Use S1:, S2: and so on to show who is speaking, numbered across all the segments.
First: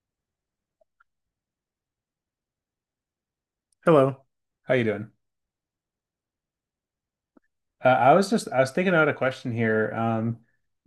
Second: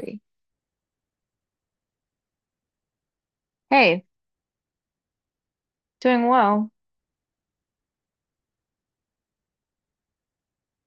S1: Three. Hey,
S2: Hello. How you doing?
S1: doing well.
S2: I was thinking out a question here. Um,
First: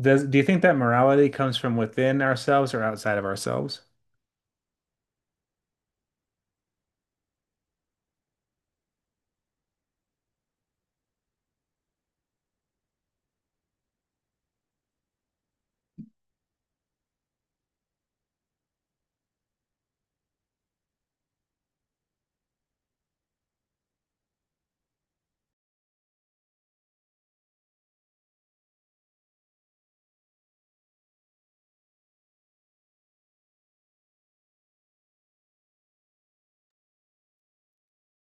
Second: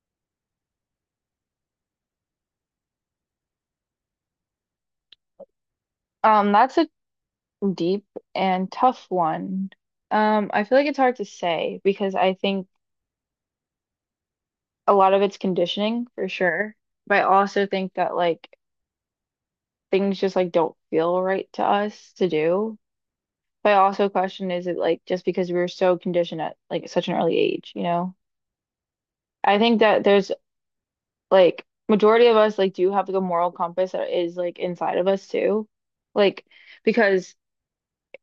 S2: does do you think that morality comes from within ourselves or outside of ourselves?
S1: That's a deep and tough one. I feel like it's hard to say because I think a lot of it's conditioning for sure, but I also think that like things just like don't feel right to us to do. But I also question is it like just because we were so conditioned at like such an early age, you know? I think that there's like majority of us like do have like a moral compass that is like inside of us too. Like because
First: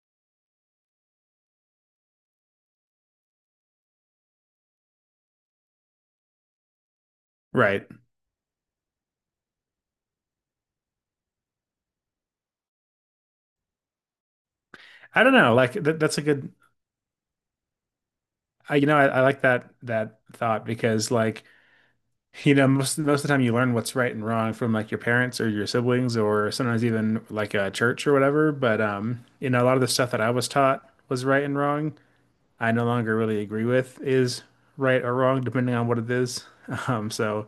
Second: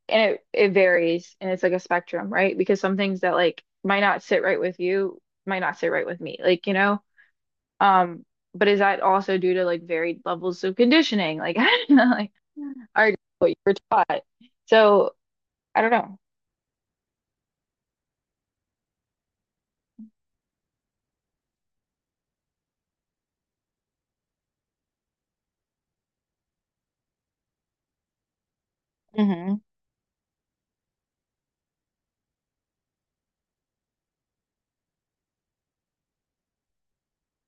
S1: and it varies and it's like a spectrum, right? Because some things that like might not sit right with you might not sit right with me. Like, you know,
S2: Right.
S1: um, but is that also due to like varied levels of conditioning? Like, I don't know, like or what you were taught. So
S2: I don't know. Like
S1: I don't
S2: th
S1: know.
S2: that's a good. I, you know, I like that thought because most most of the time you learn what's right and wrong from like your parents or your siblings or sometimes even like a church or whatever. But
S1: Hmm.
S2: a lot of the stuff that I was taught was right and wrong. I no longer really agree with is right or wrong depending on what it is. Um, so.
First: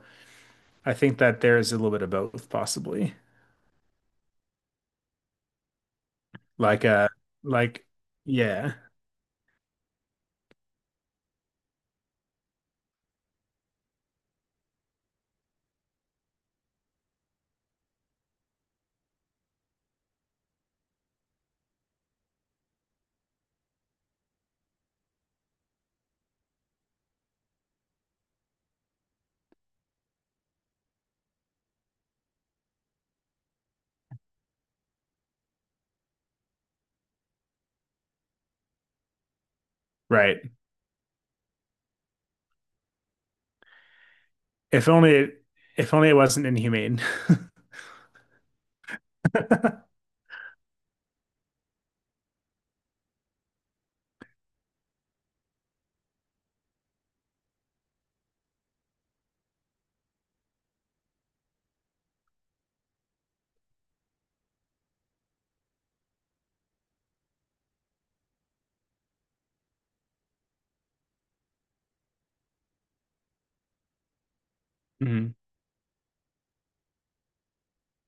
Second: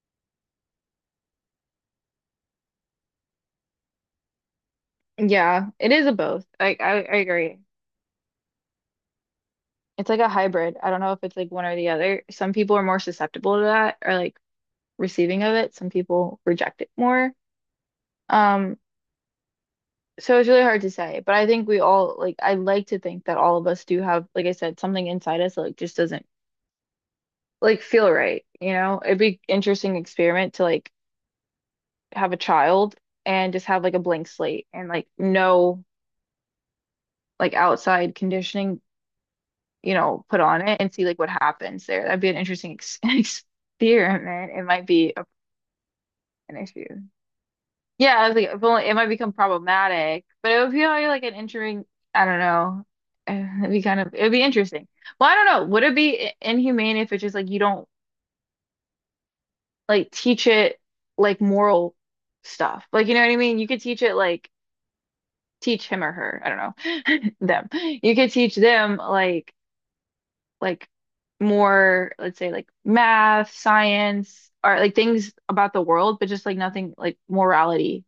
S2: I think that there is a little bit of both, possibly.
S1: Yeah, it is a both. Like
S2: Like
S1: I,
S2: uh
S1: I agree.
S2: like yeah,
S1: It's like a hybrid. I don't know if it's like one or the other. Some people are more susceptible to that or like receiving of it. Some people reject it more. Um, So it's really hard to say, but I think we all like I like to think that all of us do have, like I said, something inside us that like just doesn't like feel right, you know? It'd be interesting experiment to like have a child and just have like a blank slate and like no like outside conditioning, you know, put
S2: right.
S1: on it and see like what happens there. That'd be an interesting ex experiment. It might
S2: If only
S1: be a,
S2: it if only it wasn't
S1: an issue.
S2: inhumane.
S1: Yeah, I was like, if only it might become problematic, but it would be like an interesting. I don't know. Uh, It'd be kind of it'd be interesting. Well, I don't know. Would it be inhumane if it's just like you don't like teach it like moral stuff? Like you know what I mean? You could teach it like teach him or her. I don't know them. You could teach them like more let's say like math, science, or like things
S2: Hmm.
S1: about the world, but just like nothing like morality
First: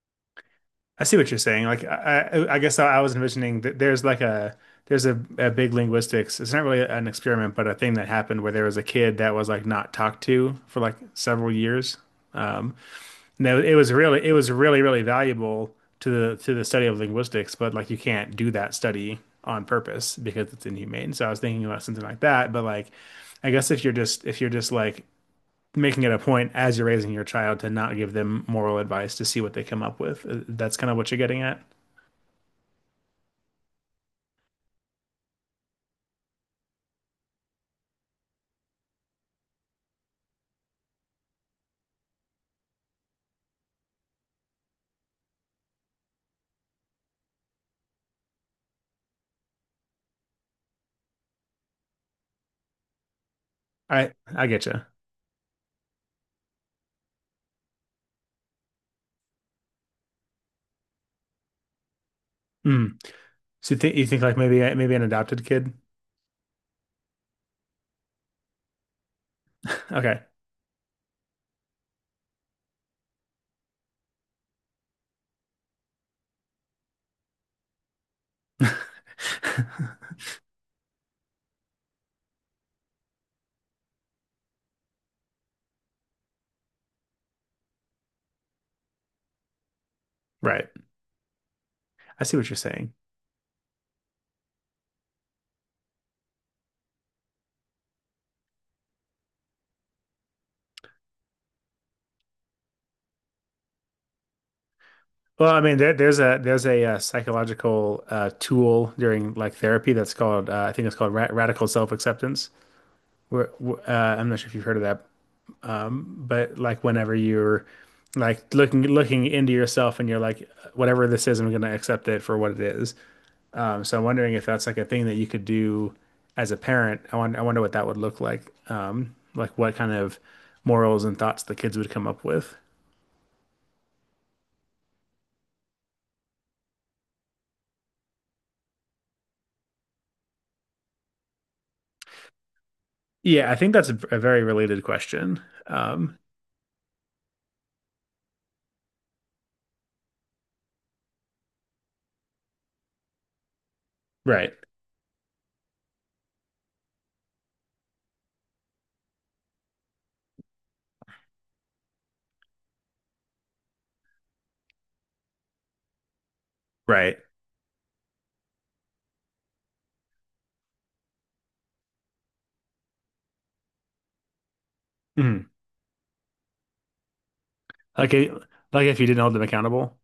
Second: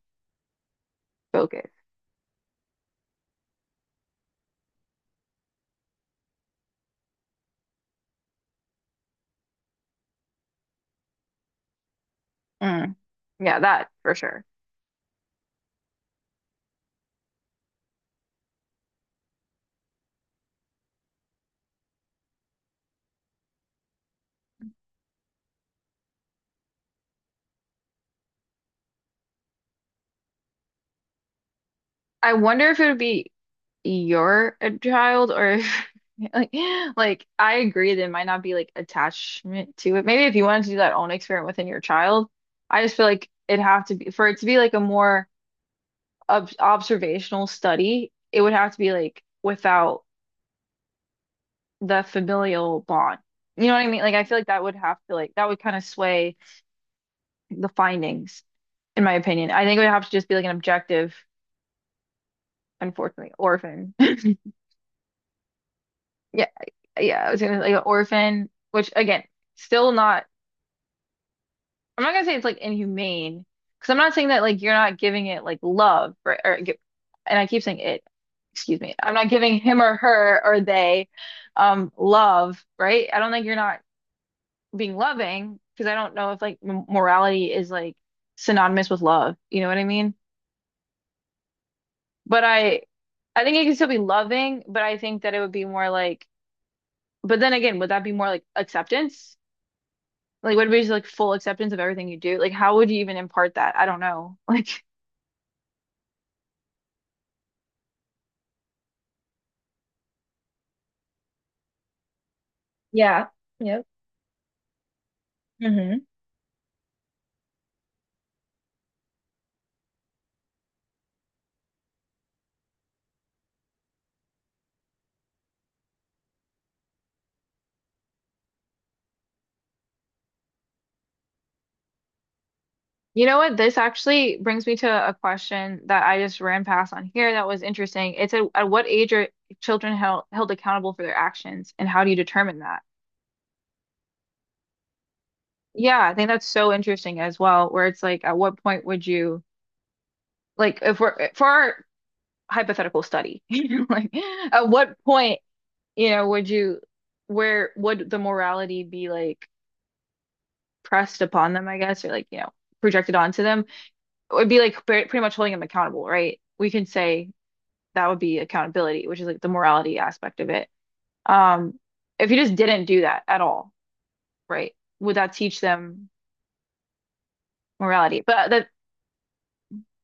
S2: I see what you're saying.
S1: focused.
S2: I guess I was envisioning that there's like a there's a big linguistics. It's not really an experiment, but a thing that happened where there was a kid that was like not talked to for like several years. Um,
S1: Mm,
S2: No,
S1: yeah, that for
S2: it
S1: sure.
S2: was really really valuable to the study of linguistics, but like you can't do that study on purpose because it's inhumane. So I was thinking about something like that, but like if you're just like making it a point as you're raising your child to not give them moral advice to see what they come up with, that's kind of what you're getting at.
S1: I wonder if it would be you're a child or if, like, like I agree there might not be like attachment to it. Maybe if you wanted to do that own experiment within your child, I just feel like it'd have to be for it to be like a more ob observational study, it would have to be like without the familial bond. You know what I mean?
S2: I
S1: Like I feel like
S2: I
S1: that
S2: get
S1: would
S2: you.
S1: have to like that would kind of sway the findings, in my opinion. I think it would have to just be like an objective,
S2: Mm.
S1: unfortunately,
S2: So you
S1: orphan.
S2: think you think like maybe an adopted kid?
S1: Yeah, yeah, I was gonna like an orphan, which again, still
S2: Okay.
S1: not. I'm not gonna say it's like inhumane, because I'm not saying that like you're not giving it like love, right? Or, and I keep saying it. Excuse me. I'm not giving him or her or they, love, right? I don't think you're not being loving, because I don't know if like m morality is like synonymous with love. You know what I mean?
S2: Right. I see
S1: But
S2: what you're saying.
S1: I think it can still be loving, but I think that it would be more like. But then again, would that be more like acceptance? Like, what about just like full acceptance of everything you do? Like, how would you even impart that? I don't know. Like,
S2: Well, I mean, there's a, psychological tool during like therapy that's called I think it's called ra radical self-acceptance.
S1: Yeah.
S2: Where
S1: Yep.
S2: wh- uh, I'm not sure if you've heard of that,
S1: Hmm.
S2: but like whenever you're like looking into yourself and you're like, whatever this is, I'm going to accept it for what it is. So I'm wondering if that's like a thing that you could do as a parent. I wonder what that would look like. Like what kind of morals and thoughts the kids would come up with.
S1: You know what? This actually brings me to a question that I just ran past on here that was interesting. It said, at what age are children held accountable for their actions, and how do you determine that?
S2: Yeah, I think that's a very related question.
S1: Yeah, I
S2: Um,
S1: think that's so interesting as well, where it's like, at what point would you like if we're for our hypothetical study, you know, like
S2: right.
S1: at what point, you know, would you where would the morality be like? Pressed upon them, I guess, or like, you know, projected onto them, it would be like pretty much holding them accountable, right? We can
S2: Right.
S1: say that would be accountability, which is like the morality aspect of it. Um, if you just didn't do that at all, right? Would that
S2: Mm.
S1: teach them
S2: Like
S1: morality?
S2: it,
S1: But that,
S2: like if you didn't hold them accountable.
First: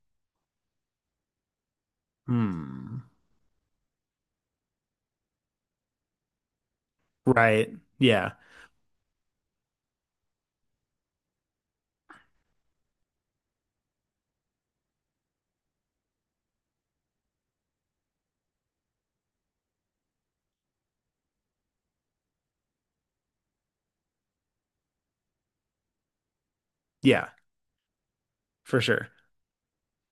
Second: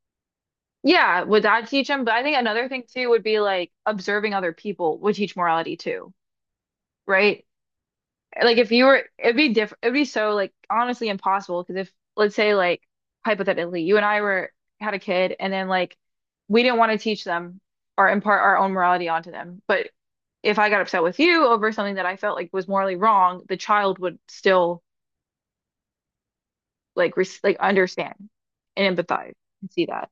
S1: yeah, would that teach them? But I think another thing
S2: Hmm.
S1: too would be like observing other people would teach morality too, right?
S2: Right. Yeah.
S1: Like if you were, it'd be different. It'd be so like honestly impossible because if let's say like hypothetically you and I were had a kid and then like we didn't want to teach them or impart our own morality onto them, but if I got upset with you over something that I felt like was morally wrong, the child would still like
S2: Yeah,
S1: res like understand
S2: for
S1: and
S2: sure.
S1: empathize and see that.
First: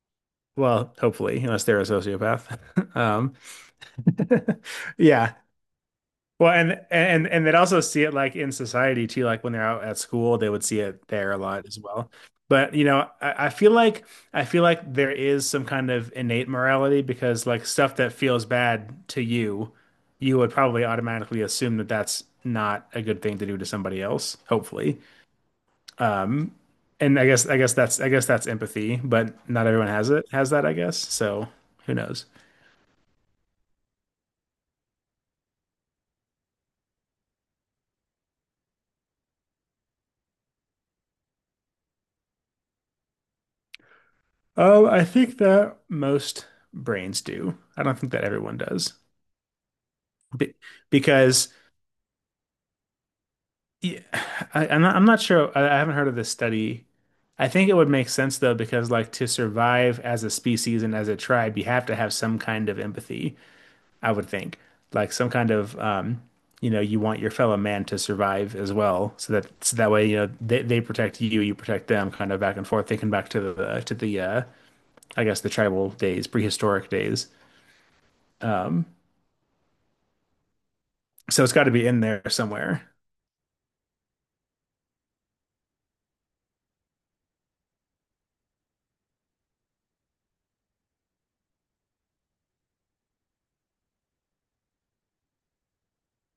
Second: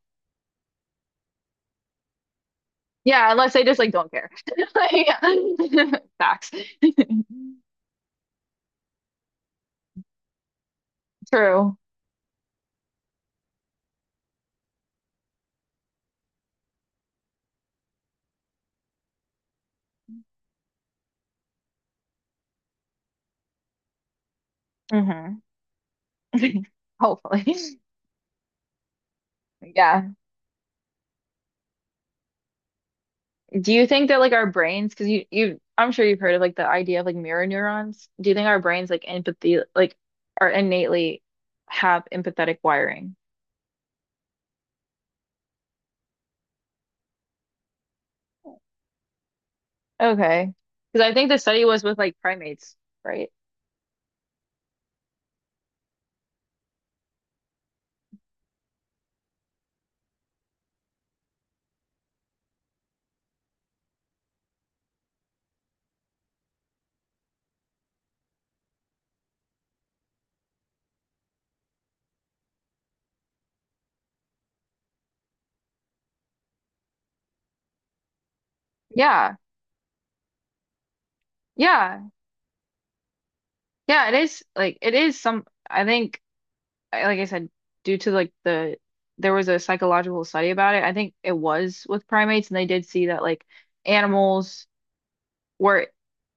S2: Well, hopefully, unless they're a sociopath.
S1: Yeah,
S2: Um,
S1: unless they just like don't care.
S2: yeah.
S1: Like, facts.
S2: Well, and they'd also see it like in society too, like when they're out at school, they would see it there a lot
S1: True.
S2: as well. But you know, I feel like there is some kind of innate morality because like stuff that feels bad to you, you would probably automatically assume that that's not a good thing to do to somebody else, hopefully.
S1: Hmm.
S2: Um, and I guess I guess
S1: Hopefully.
S2: that's I guess that's empathy, but not everyone
S1: Yeah.
S2: has that, I guess. So who knows?
S1: Do you think that like our brains, because you I'm sure you've heard of like the idea of like mirror neurons. Do you think our brains like empathy like are innately have empathetic wiring?
S2: Oh, I think that most brains do. I don't think that everyone does.
S1: Okay.
S2: Be
S1: Because I think the
S2: because
S1: study was with like primates, right?
S2: yeah, I'm not sure. I haven't heard of this study. I think it would make sense though, because like to survive as a species and as a tribe, you have to have some kind of empathy, I would think. Like some kind of, you know, you want your fellow man to survive as well, so that so that way, you know, they protect you, you protect them, kind of back and forth, thinking back to the I guess the tribal days, prehistoric days.
S1: Yeah.
S2: So it's got to be in
S1: Yeah.
S2: there somewhere.
S1: Yeah, it is like it is some I think like I said due to like the there was a psychological study about it. I think it was with primates and they did see that like animals were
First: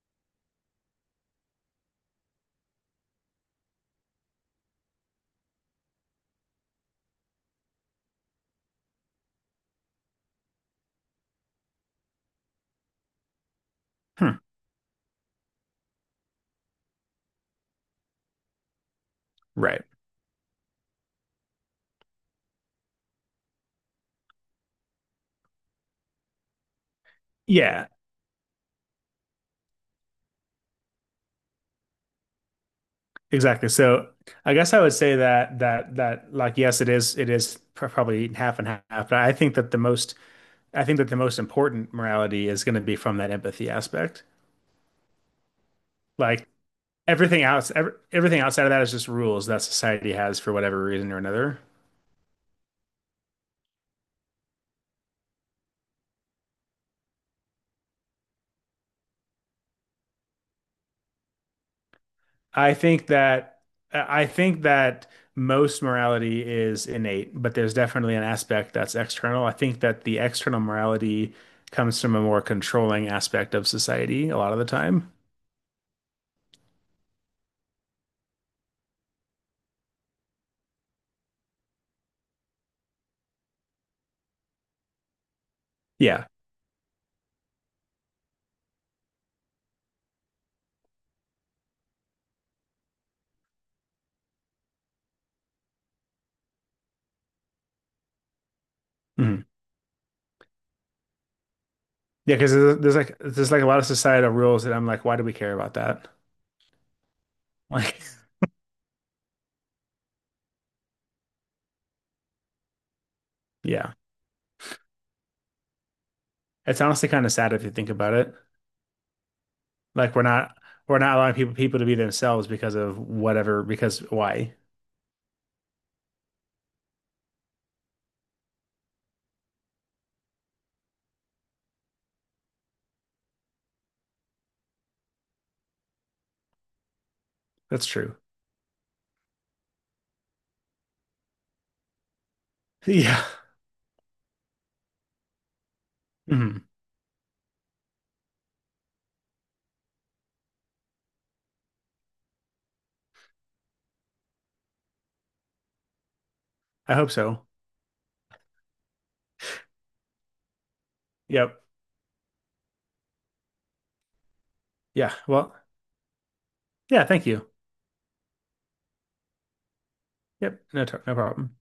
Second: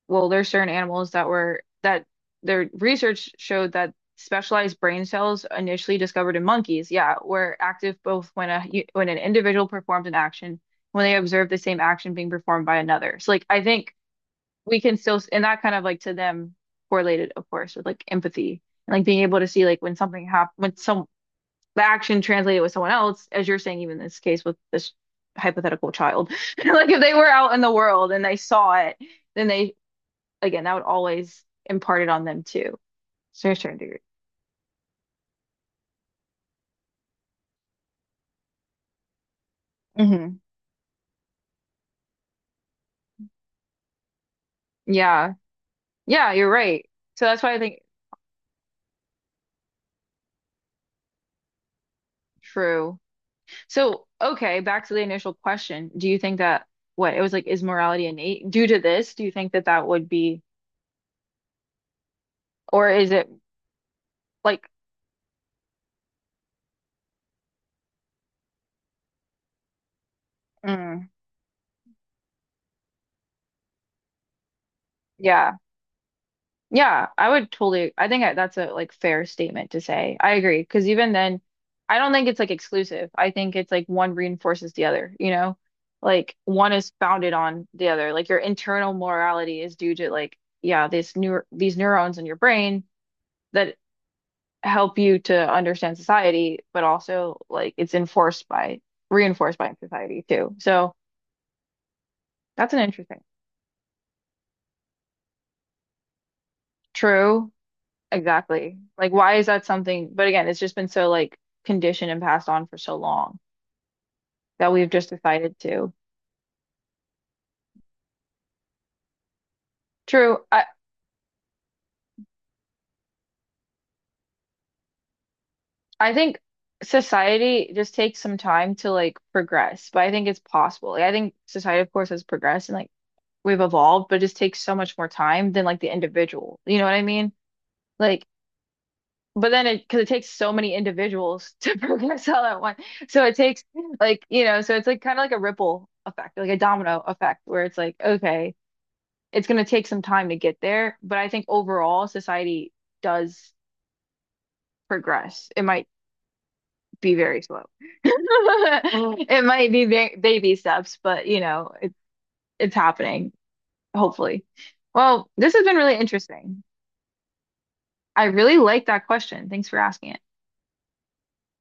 S1: well, there's certain animals that were that their research showed that specialized brain cells initially discovered in monkeys, yeah, were active both when a when an individual performed an action, when they observed the same action being performed by another. So like I think
S2: Hmm.
S1: we can still and that kind of like to them correlated, of course, with like empathy and like being able to see like
S2: Right.
S1: when something happened when some the action translated with someone else, as you're saying, even in this case with this hypothetical child. Like if they were out in the
S2: Yeah.
S1: world and they saw it then they again, that would always impart it on them too. So you're
S2: Exactly.
S1: starting to
S2: So I guess I would say that that like yes, it is probably half and half. But I think that the most
S1: hmm.
S2: I think that the most important morality is going to be from that empathy aspect.
S1: Yeah. Yeah,
S2: Like
S1: you're right. So that's
S2: everything
S1: why I
S2: else,
S1: think
S2: everything outside of that is just rules that society has for whatever reason or another.
S1: true. So, okay, back to the initial question. Do you think that what it was like, is morality innate due to this? Do you think that that would be,
S2: I
S1: or
S2: think
S1: is it
S2: that I think
S1: like,
S2: that most morality is innate, but there's definitely an aspect that's external. I think that the external
S1: Mm.
S2: morality comes from a more controlling aspect of society a lot of the time.
S1: Yeah. Yeah, I would totally. I think that's a like fair statement to say. I agree because even then, I don't think it's like exclusive. I think it's like one reinforces the other, you know?
S2: Yeah.
S1: Like one is founded on the other. Like your internal morality is due to like yeah, this new these neurons in your brain that help you to understand society, but also like it's enforced by
S2: Hmm.
S1: reinforced by society too. So
S2: Yeah, because
S1: that's
S2: there's,
S1: an
S2: there's like
S1: interesting.
S2: there's like a lot of societal rules that I'm like, why do we care about that?
S1: True.
S2: Like,
S1: Exactly. Like, why is that something? But again, it's just been so like conditioned and passed on for so long
S2: yeah,
S1: that we've just decided to.
S2: it's honestly kind of sad if you think about it. Like, we're
S1: True.
S2: not we're not allowing people people to be themselves because of whatever. Because why?
S1: I think society just takes some time to like progress, but I think it's possible. Like, I think society, of course, has progressed and like we've evolved, but it just takes so much more time than like the individual. You know what I mean?
S2: That's true.
S1: Like, but then it because it takes so many individuals to progress all at once,
S2: Yeah.
S1: so it takes like you know, so it's like kind of like a ripple effect, like a
S2: Hmm.
S1: domino effect, where it's like okay. It's going to take some time to get there, but I think overall society does progress. It might
S2: I hope
S1: be very
S2: so.
S1: slow. It might be ba baby steps, but you
S2: Yep.
S1: know, it, it's happening, hopefully.
S2: Yeah.
S1: Well, this
S2: Well.
S1: has been really interesting.
S2: Yeah. Thank you.
S1: I really like that question. Thanks for asking it.
S2: Yep. No problem.